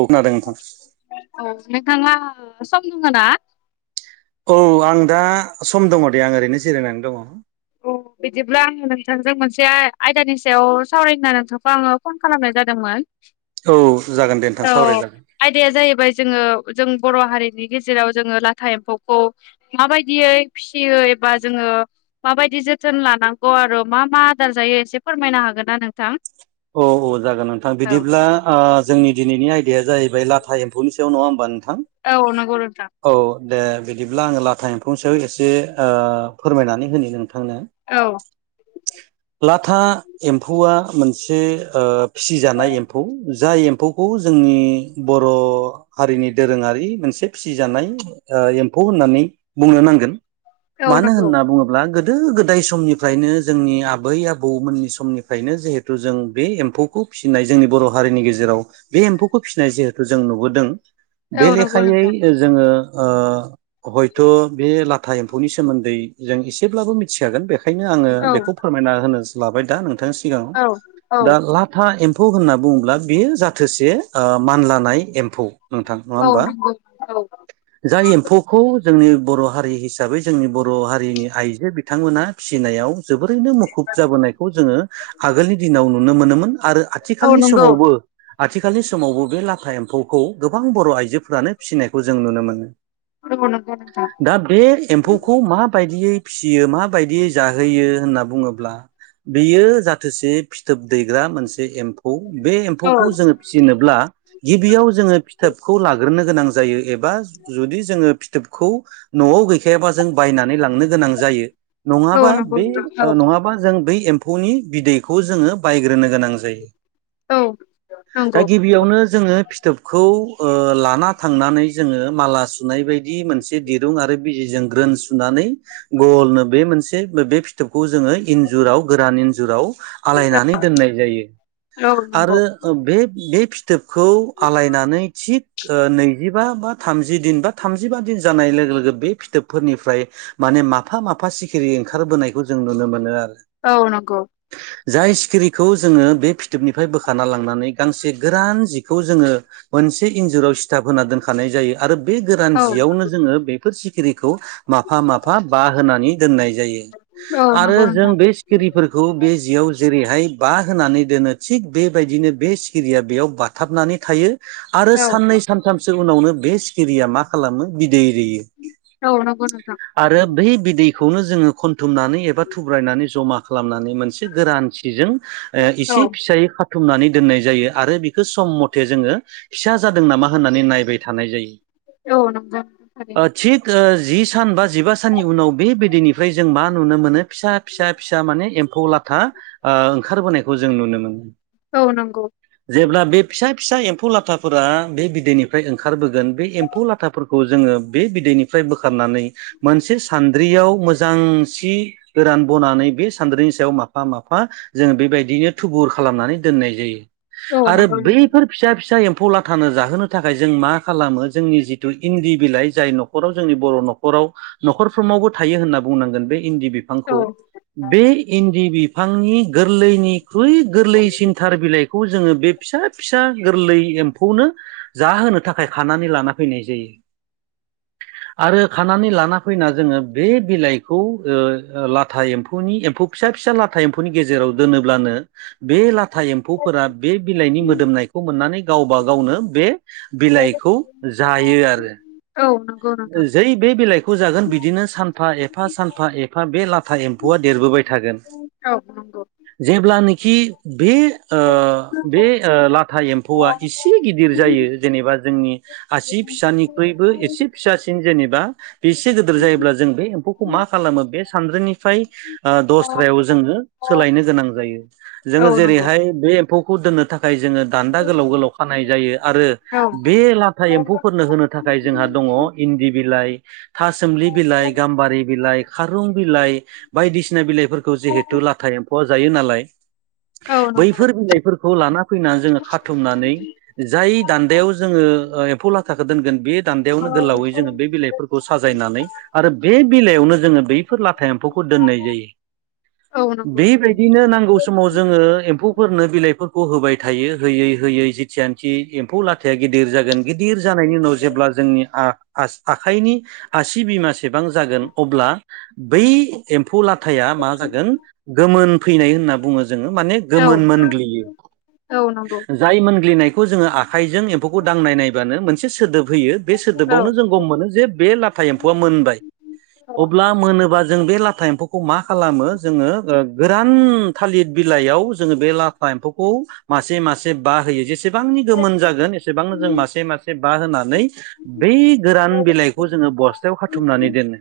औ खोनादों नोंथां। औ नोंथाङा सम दङ ना? औ आं दा सम दङ दे आं ओरैनो जिरायनानै दङ। औ बिदिब्ला आङो नोंथांजों मोनसे आ आयदानि सायाव सावरायनो नोंथांखौ आङो फन खालामनाय जादोंमोन। औ जागोन दे नोंथां औ सावरायजागोन आयदाया जाहैबाय जोङो जों बर' हारि नि गेजेराव जोङो लाथा एम्फौखौ माबायदियै फिसियो एबा जोङो माबायदि जोथोन लानांगौ आरो मा मा आदार जायो एसे फोरमायनो हागोन ना नोंथां? औ औ जागोन नोंथां औ बिदिब्ला ओ जोंनि दिनैनि आय- दाया जाहैबाय लाथा एम्फौनि सायाव नङा होमबा नोंथां औ नंगौ नोंथां। औ दे बिदिब्ला आङो लाथा एम्फौनि साआव एसे फोरमायनानै होनि नों थांनो औ लाथा एम्फौआ मोन से ओ फिसिजानाय एम्फौ जाय एम्फौखौ जोंनि बर' हारि नि दोरोङारि मोनसे फिसिजानाय एम्फौ होननानै बुंनो नांगोन औ मानो नंगौ होनना बुङोब्ला गो दो गोदाय समनिफ्रायनो जोंनि आबै आबौमोननि समनिफ्रायनो जिहे थु जों बे एम्फौखौ फिसिनाय जोंनि बर' हारिनि गेजेराव बे एम्फौखौ फिसिनाय जिहे थु जों नुबोदों औ बे नंगौ लेखायै नोंथां जोङो ओ हयथ' बे लाथा एम्फौनि सोमोन्दै जों एसेब्लाबो मिथिखागोन बेखा यनो आङो औ बेखौ फोरमायना होनो लाबाय दा नोंथांनि सिगाङाव औ औ दा लाथा एम फौ होनना बुङोब्ला बेयो जाथोसे ओ मानलानाय एम्फौ। नोंथां नङा औ होमबा नंगौ औ जाय एम्फौखौ जोंनि बर' हारि हिसाबै जोंनि बर' हारिनि आइजो बिथांमोना फिसिनायाव जोबोरैनो मुखुब जाबोनाय खौ जोङो आगोलनि दिनाव नुनो मोनोमोन आरो औ आथिखालनि नंगौ समावबो आथिखालनि समावबो बे लाथा एम्फौखौ गोबां बर' आइजोफोरानो फिसिनायखौ जों नुनो मोनो। औ नंगौ नोंथां दा बे एम्फौखौ मा बायदियै फिसियो माबायदियै जाहोयो होनना बुङोब्ला बेयो जा थोसि फिथोब दैग्रा मोनसे एम्फौ बे एम्फौखौ औ जोङो फिसिनोब्ला गिबियाव जोङो फिथोबखौ लाग्रोनो गोनां जायो एबा जुदि जोङो फिथोबखौ न'आव गै खायाबा जों बायनानै लांनो गोनां जायो औ नङाबा नंगौ बै नोंथां ओ नङाबा जों बै एम फौनि बिदैखौ जोङो बायग्रोनो गोनां जायो। औ दा नंगौ गिबियावनो जोङो फि थोबखौ ओ लाना थांनानै जोङो माला सुनाय बायदि मोनसे दिरुं आरो बिजिजों ग्रोन सु नानै गल नो बे मोनसे बे फिथोबखौ जोङो इजुराव गोरानै जुराव आलायनानै दोननाय जायो औ नंगौ आरो बे बे फिथोबखौ आलायनानै थिग ओ नैजिबा बा थामजि दिन बा थामजिबा दिन जानाय लोगो-लोगो बे फिथोबफोरनिफ्राय माने माफा- माफा सिखिरि ओंखारबोनायखौ जों नुनो मोनो आरो औ नंगौ जाय सिखिरिखौ जोङो बे फिथोबनिफ्राय बोखाना लांनानै गांसे गोरान जिखौ जोङो मोनसे इन्जुराव सिथाफ होना दोनखानाय जायो आरो बे गोरान औ जियावनो जोङो बेफोर सिखिरिखौ माफा माफा बा होनानै दोननाय जायो औ आरो नंगौ जों नोंथां बै सिखिरिफोरखौ बे जियाव जेरैहाय बा होनानै दोनो थिग बेबायदिनो बे सिरिया बेयाव बा थाबनानै थायो आरो औ साननै सानथामसो उनावनो बे सिखिरिया मा खालामो दै दैयो औ नंगौ नोंथां आरो बै बिदैखौनो जोङो खनथुमनानै एबा थुब्रायनानै जमा खा मनानै मोनसे गोरान सि जों ओ औ इसे फिसायै‌ खाथुम नानै दोननाय जायो आरो बिखो सम मथे जोङो फिसा जादों नामा होननानै नायबाय थानाय जायो। औ नंगौ। ओ थिग ओ जि सान बा जिबा साननि उनाव बे बिदैनिफ्राय जों मा नुनो मोनो फिसा फिसा फिसा सा माने एम्फौ लाथा ओंखारबोनायखौ जों नुनो मोनो औ नंगौ जेब्ला बे फिसा फिसा एम फौ लाथाफोरा बे बिदैनिफ्राय ओंखारबोगोन बे एम्फौ लाथाफोरखौ जोङो बे बिदैनिफ्राय बोखारना नै मोनसे सान्द्रियाव मोजां सि गोरान बनानै बे सान्द्रिनि सायाव माफा-माफा जोङो बेबायदिनो थुबुर खालामनानै दोननाय जायो। औ आरो नंगौ नोंथां बैफोर फिसा फिसा एम फौ लाथानो जाहोनो थाखाय जों मा खालामो जोंनि जिथु इन्दि बिलाइ जाय न'खराव जोंनि बर' न'खराव न'खरफ्रोमावबो थायो होनना बुंनांगोन बे इन्दि बिफांखौ। औ बे इन्दि बिफांनि गोरलैनिख्रुइ गोरलैसिन थार बिलाइखौ जोङो बे फिसा - फिसा गोरलै एम्फौनो जाहोनो थाखाय खानानै लाना फैनाय जायो आरो खानानै लाना फैना जोङो बे बिलाइखौ ओ ओ लाथा एम्फौ एम्फौनि फिसा फिसा लाथा एमफौनि गेजेराव दोनोब्लानो बे लाथा एम्फौफोरा बे बि बिलाइनि मोदोमनायखौ मोननानै गावबा गावनो बे बिलाइखौ जायो आरो औ नंगौ नोंथां जै बे बिलाइ दुखु जागोन बिदिनो सानफा एफा सानफा एफा बे लाथा एम्फौआ देरबोबाय थागोन। औ नंगौ। खि बे ओ बे लाथा एम्फौआ एसे गिदिर जायो जेनेबा जोंनि आसि फिसानिख्रुइबो एसे फिसासिन जेनेबा बेसे गोदोर जायोब्ला जों बे एम्फौखौ मा खालामो बे सानद्रिनि फ्राय दस्रायाव जोंनो सोलायनो गोनां जायो औ जोङो नंगौ जेरैहाय बे एम्फौ खुदनो थाखाय थाखाय जोङो दान्दा गोलाव गोलाव खानाय जायो आरो औ बे लाथा एम्फौफोरनो होनो थाखाय जोंहा दङ दि बिलाय थासोमलि बिलाइ गाम्बारि बिलाइ खारुं बिलाइ बायदिसिना बिलाइफोरखौ जिहेथु लाथा ए एम्फौ आ जायो नालाय औ बैफोर बिलाइफोरखौ लाना फैनानै जोङो खाथुमनानै जाय दान्दायाव जोङो एम्फ फौ लाथाखौ दोनगोन बे दान्दायावनो गोलावै जोङो बे बिलाइफोरखौ साजायनानै आरो बे बिलायावनो जोङो बैफोर लाथा एम्फौखौ दोननाय जायो। औ नंगौ थारैनो बेबायदिनो नांगौ समाव जोङो एम्फौफोरनो बिलाइफोर खौ होबाय थायो होयै होयै जिथियानि एम्फौ लाथाया गिदिर जागोन गिदिर जानायनि उनाव जेब्ला जोंनि आस आखाइनि आसि बिमासेबां जागोन अब्ला बै एम्फौ लाथ थाया मा जागोन गोमोन फैनाय होनना बुङो जोङो माने औ गोमोन मोनग्लियो। औ नंगौ जाय मोनग्लिनायखौ जोङो आखाइजों एम्फौखौ दांनाय नायबानो मोनसे सोदोब होयो बे औ सोदोबावनो जों गम मोनो जे बे लाथा एम्फौआ मोनबाय अब्ला मोनो अब्ला जों बे लाथा एम्फौखौ मा खालामो जोङो ओ गोरान थालिर बिलाइयाव जोङो बे लाथा लाफा एम्फौखौ मासे मासे बा होयो जेसे जेसेबांनि एसेबांनि गोमोन जागोन एसेबांनो जों मासे मासे बा होनानै बै गोरान बिलाइखौ जोङो बस्थायाव खाथुमनानै दोनो।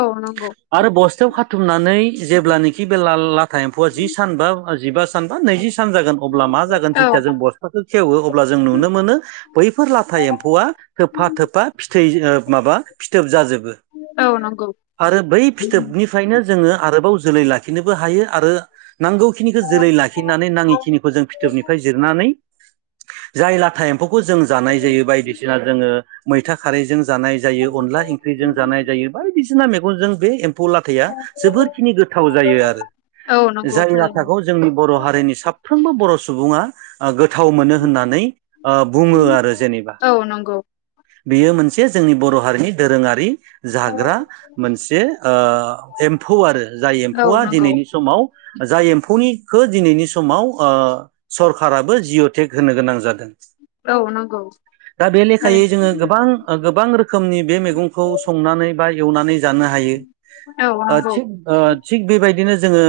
औ नंगौ आरो बस्थायाव खा बुथुमनानै जेब्लानोखि बे लाल लाथा एम्फौआ जि सान बा जिबा सान बा नैजि सान जागोन अब्ला मा जागोन औ जथिया जों बस्थाखौ खेवो अब्ला जों नुनो मोनो बैफोर लाथा एम्फौआ थोबफा थोबफा फिथै ओ माबा फिथोब जाजोबो। औ नंगौ आरो बै फिथोबनिफ्रायनो जोङो आरोबाव जोलै लाखि लाखिनोबो हायो आरो नांगौखिनिखौ जोलै लाखिनानै नाङिखिनिखौ जों फिथोबनिफ्राय जिरनानै जाय लाथा एम्फौखौ जों जानाय जायो बायदिसिना जोङो मैथा खारैजों जानाय जायो अनला ओंख्रिजों जानाय जायो बायदिसिना मेगंजों बे एम फौ लाथाया जोबोरखिनि गोथाव जायो आरो औ नंगौ जाय थारैनो लाथाखौ जोंनि बर' हारिनि साफ्रोमबो बर' सु सुबुङा गोथाव मोनो होननानै ओ बुङो आरो जेनेबा। औ नंगौ बेयो मोनसे जोंनि बर' हारिनि दोरोङारि जाग्रा मोनसे ओ एम्फौ आरो जाय औ एम्फौआ नंगौ दिनैनि समाव जाय एम्फौनिखौ दिनैनि समाव ओ सरखाराबो जिअ टेक होनो गोनां जादों। औ नंगौ। खायै थारैनो जोङो गोबां गोबां रोखोमनि बे मैगंखौ संनानै बा एवनानै जानो हायो। औ ओ नंगौ थिग ओ थिग बेबायदिनो जोङो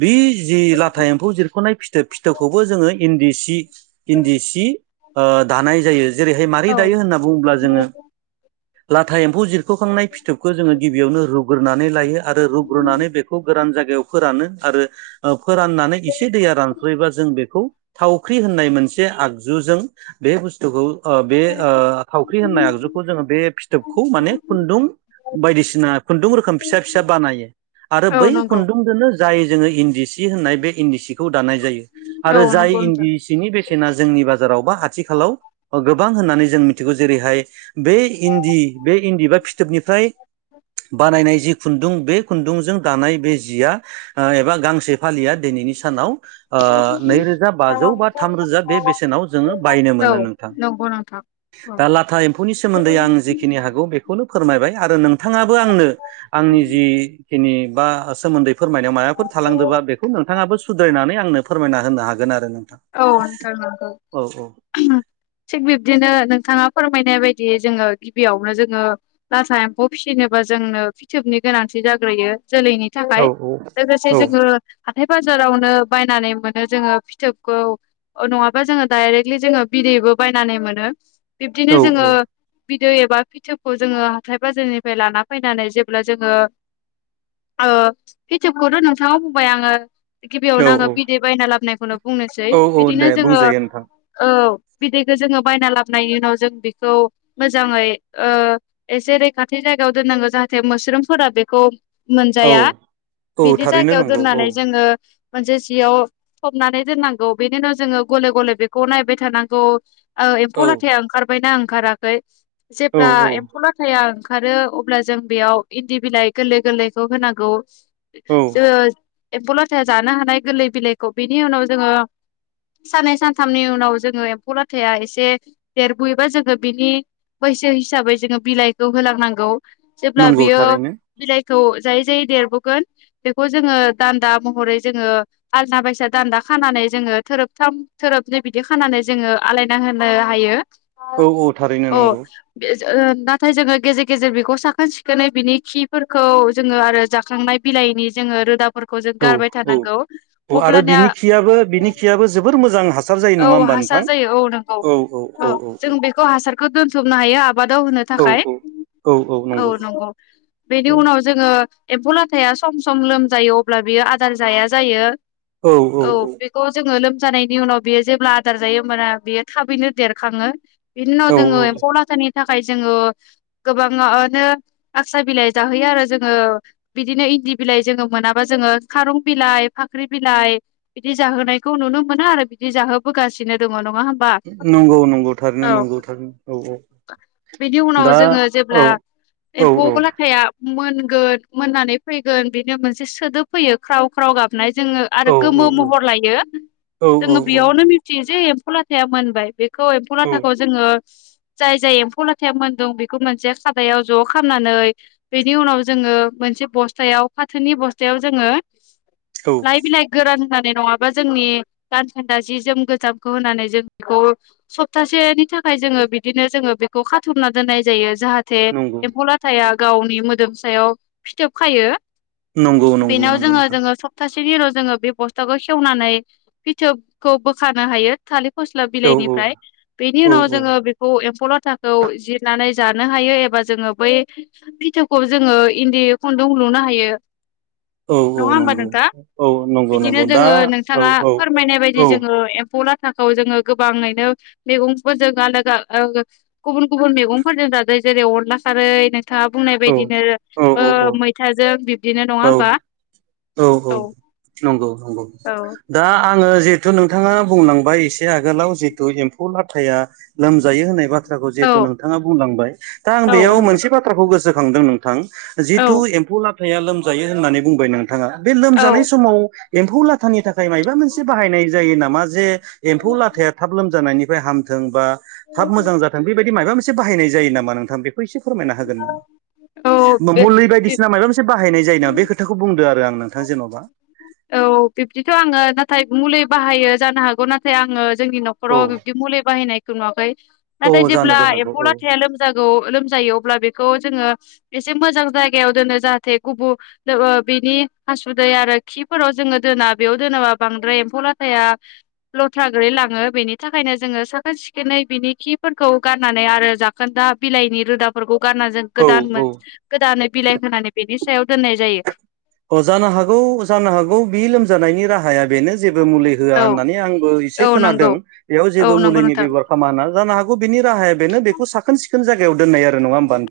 बि जि लाथा एम्फौ जिरख'नाय फिथो फिथोबखौबो जोङो इन्दि सि इन्दि सि ओ दानाय जायो जेरैहाय मारै औ दायो होनना बुङोब्ला जोङो लाथा एम उ जिरख'खांनाय फिथोबखौ जोङो गिबियावनो रुग्रोनानै लायो आरो रुग्रोनानै बेखौ गोरान जायगायाव फोरानो आरो फोराननानै एसे दैया रानसयोबा जों बेखौ थावख्रि होननाय मोनसे आगुजों बे बुस्थुखो ओ ओ थावख्रि होननाय आगजुखौ जोङो बे फिथोबखौ माने खुन्दुं बायदिसिना खुन्दुं रोखोम फिसा फिसा बानायो आरो औ बै नंगौ खुन्दुंजोंनो जाय जोङो इन्दि सि होननाय बे इन्दि सिखौ दानाय जायो औ आरो जाय नंगौ नोंथां इन्दि सिनि बेसेना जोंनि बाजाराव बा आथिखालाव गोबां होननानै जों मिथिगौ जेरैहाय बे इन्दि बे इन्दि बा फिथोबनिफ्राय बानायनाय जि खुन्दुं बे खुन्दुंजों दानाय बे जिया एबा गांसे फालिआ दिनै सानाव ओ नैरोजा बाजौ बा थामरोजा बे बेसेनाव जोङो बायनो औ मोनो नोंथां नंगौ नोंथां औ दा लाथा एम्फौनि सोमोन्दै आं जिखिनि हागौ बेखौनो फोरमायबाय आरो नों थाङाबो आंनो आंनि जिखिनि बा सोमोन्दै फोरमायनायाव माबाफोर थालांदोंबा बेखौ नोंथाङाबो सुद्रायनानै आंनो फोरमायना होनो हागोन आरो। नोंथां औ नंथारमारगौ औ औ थिख बि। बिदिनो नोंथाङा फोरमायनाय बायदि जोङो गिबियावनो जोङो लाथा एम्फौ फिसिनोबा जोंनो। फिथोबनि गोनांथि जाग्रोयो। जोलैनि थाखाय औ लोगोसे औ जोङो हाथाय बाजारावनो बायनानै मोनो जोङो फिथोब। खौ नङाबा जोङो डाइरेक्टलि जोङो बिदैबो बायनानै मोनो। बिब्दिनो औ जोङो। बिदै एबा फिथोबखौ जोङो हाथाय बाजारनिफ्राय लाना फैनानै जेब्ला जोङो। औ फेटोबखौथ' नोंथाङाव बुंबाय आङो। औ गिबियावनो आङो औ बिदै बायना लाबोनायखौनो बुंनोसै औ औ बिदिनो दे जोङो बुंजायो नोंथां औ। बिदैखौ जोङो बायना लाबोनायनि उनाव जों बिखौ मोजाङै ओ एसे रैखाथि जायो। जायगायाव दोननांगौ जाहाथे मुस्रुमफोरा बेखौ। मोनजाया औ औ बिदि थारैनो जायगायाव नंगौ औ दोननानै जोङो मोनसे जियाव सबनानै। दोननांगौ बेनि उनाव जोङो गले गले बेखौ नायबाय थानांगौ ओ एम्फौ औ लाथा ओंखारबायना। ओंखाराखै औ जेब्ला औ एम्फौला ओखा। ओंखारो अब्ला जों बेयाव इन्दि बिलाइ गोरलै गोरलैखौ होनांगौ। औ जोङो एम्फौ लाथायाया जानो हानाय गोरलै बिलाइखौ बेनि उनाव जोङो। साननै सानथामनि उनाव जोङो एम्फौ लाथाया एसे देरबोयोबा जोङो बिनि। बैसो हिसाबै जोङो बिलाइखौ होलांनांगौ जेब्ला नंगौ बियो थारैनो बिलाइ। खौ जायै जायै देरबोगोन बेखौ जोङो दान्दा महरै जोङो आलदा बायसा दान्दा। खानानै जोङो थोरोबथाम थोरोबनि बिदि खानानै जोङो आलायना होनो हायो। औ औ थारैनो औ नंगौ। बे ओ नाथाय जोङो गेजेर गेजेर बेखौ साखोन सिखोनै बिनि खिफोरखौ जोङो आरो जाखांनाय बिलाइ। नि जोङो रोदाफोरखौ जों गारबाय थानांगौ अब्लानिया। खियो बिनि खियाबो जोबोर मोजां हासार जायो औ नङा होमबा हासार नोंथां। जायो औ नंगौ औ औ औ औ औ। दोनसबनो हायो। आबादाव होनो थाखाय औ औ नंगौ बेनि औ उनाव जोङो। एम्फौ लाथाया सम सम लोमजायो। औ बेखौ जोङो लोमजानायनि उनाव बियो जेब्ला आदार जायो होमबाना बेयो थाबैनो देरखाङो। बिनो उनाव औ जोंङो औ एम्फौ लाथानि। थाखाय जोङो गोबाङानो आसा बिलाइ जाहोयो आरो जोङो बिदिनो। इन्दि बिलाइ जोङो मोनाबा जोङो खारं बिलाइ फाख्रि बिलाइ। बिदि जाहोनायखौ नुनो मोनो आरो बिदि जाहोबोगासिनो दङ न नंगौ नंगौ थारैनो नंगौ थारनो औ औ। बिनि उनाव दा जोङो औ जेब्ला। औ औ मोनगोन मोननानै फैगोन बिनो मोनसे सोदोब फैयो ख्राव ख्राव गाबनाय जोङो। औ आरो गोमो महर लायो औ जोङो औ बेयावनो औ मिथियो जे एम्फौ लाथाया मोनबाय बे खौ एम्फौ लाथाखौ जोङो जाय -जाय एम्फौ लाथाया मोनदों बेखौ मोनसे खादायाव ज' खालामनानै बेनि उनाव जोङो मोन से बसथायाव फाथोनि बसथायाव जोंड़ो औ लाइ -बिलाइ नानै दोननानै नङाबा जोंनि गानखान्दा जि जोम गोजामखौ होनानै जों बेखौ सप्तासे नि थाखाय जोङो बिदिनो जोङो बेखौ खाथुमना दोननाय जायो। जाहाथे नंगौ एम्फौ लाथाया गावनि मोदोम सायाव फिथोब खायो। नंगौ नंगौ बेनाव नंगौ जोङो नोंथां जोङो सप्तासे सेनि उनाव जोङो बे बस्थाखौ सेवनानै फिथोबखौ बोखानो हायो थालिर फस्ला औ बिलाइनिफ्राय औ बेनि औ उनाव औ जोङो बेखौ एम्फौ लाथाखौ जिरनानै जानो हायो एबा जोङो बै बिथोबखौ जोंड़ो इन्दि खन खौ लुनो हायो। औ- नङा औ होमबा नंगौ नोंथां औ। नंगौ बिदिनो नंगौ दा जोङो औ नोंथाङा औ फोरमायनाय औ बायदि जोङो एम फौ लाथाखौ जोङो गोबाङैनो मैगंफोरजों आलादा गुबुन- गुबुन मैगंफोरजों जाजायो जेरै अनला खारै नों नोंथाङा बुंनाय औ बायदिनो औ ओ मैथाजों बिब्दिनो नङा औ होमबा? औ- औ नंगौ नंगौ औ दा आङो जिहेतु नोंथाङा बुंलांबाय एसे आगोलाव जिहेतु एम्फौ लाथाया लोमजायो होननाय बाथ थ्राखौ औ जिहेथु नोंथाङा बुंलांबाय दा आं औ बेयाव नंगौ मोनसे बाथ्राखौ गोसोखांदों नोंथां जिथु औ एम्फौ लाथ थाया लोमजायो होननानै बुंबाय नोंथाङा बे औ लोमजानाय समाव एम्फौ लाथानि थाखाय मायबा मोनसे बाहायनाय जायो नामा जे एम्फौ लाथाया थाब लोमजानायनि हामथों बा थाब मोजां जाथों बेबायदि मायबा मोन से बाहायनाय जायो नामा नोंथां बेखौ एसे फोरमायना हागोन औ बे मुलै बे बायदिसिना माबा मोनसे बाहायनाय जायो नामा बे खोथाखौ बुं औ बिब्दिथ' आङो दा नाथाय मुलि बाहायो जानो हागौ नाथाय आङो जोंनि औ न'खराव बिबदि मुलि बाहायनायखौ नुवाखै। औ नाथाय जेब्ला जानोबो हागौ एम्फौ औ लाथाया लोमजागौ- लोमजायो अब्ला बेखौ जोङो एसे मोजां जायगायाव दोनो जाहाथे गुबु ओ बिनि हासुदै आरो खिफोराव जोङो दोना बेयाव दोनोबा बांद्राय एम्फौ लाथाया लथ्रा गोलै ला ङो बेनि थाखायनो जोङो साखोन सिखोनै बिनि खिफोरखौ गारनानै आरो जाखोन्दा बिलाइनि रोदाफोरखौ गारना जों औ गोदान औ गोदानै बिलाइ होनानै बेनि सायाव दोननाय जायो। अ जानो हागौ -जानो हागौ बि लोमजानायनि राहाया बेनो जेबो मुलि होआ औ होननानै आंबो एसे औ खोनादों नंगौ बेयाव औ जेबो नंगौ मुलिनि नोंथां बेबहार खामा होनना जानो हागौ बिनि राहाया बेनो बेखौ साखोन -सिखोन जायायाव दोननाय आरो नङा होनबा न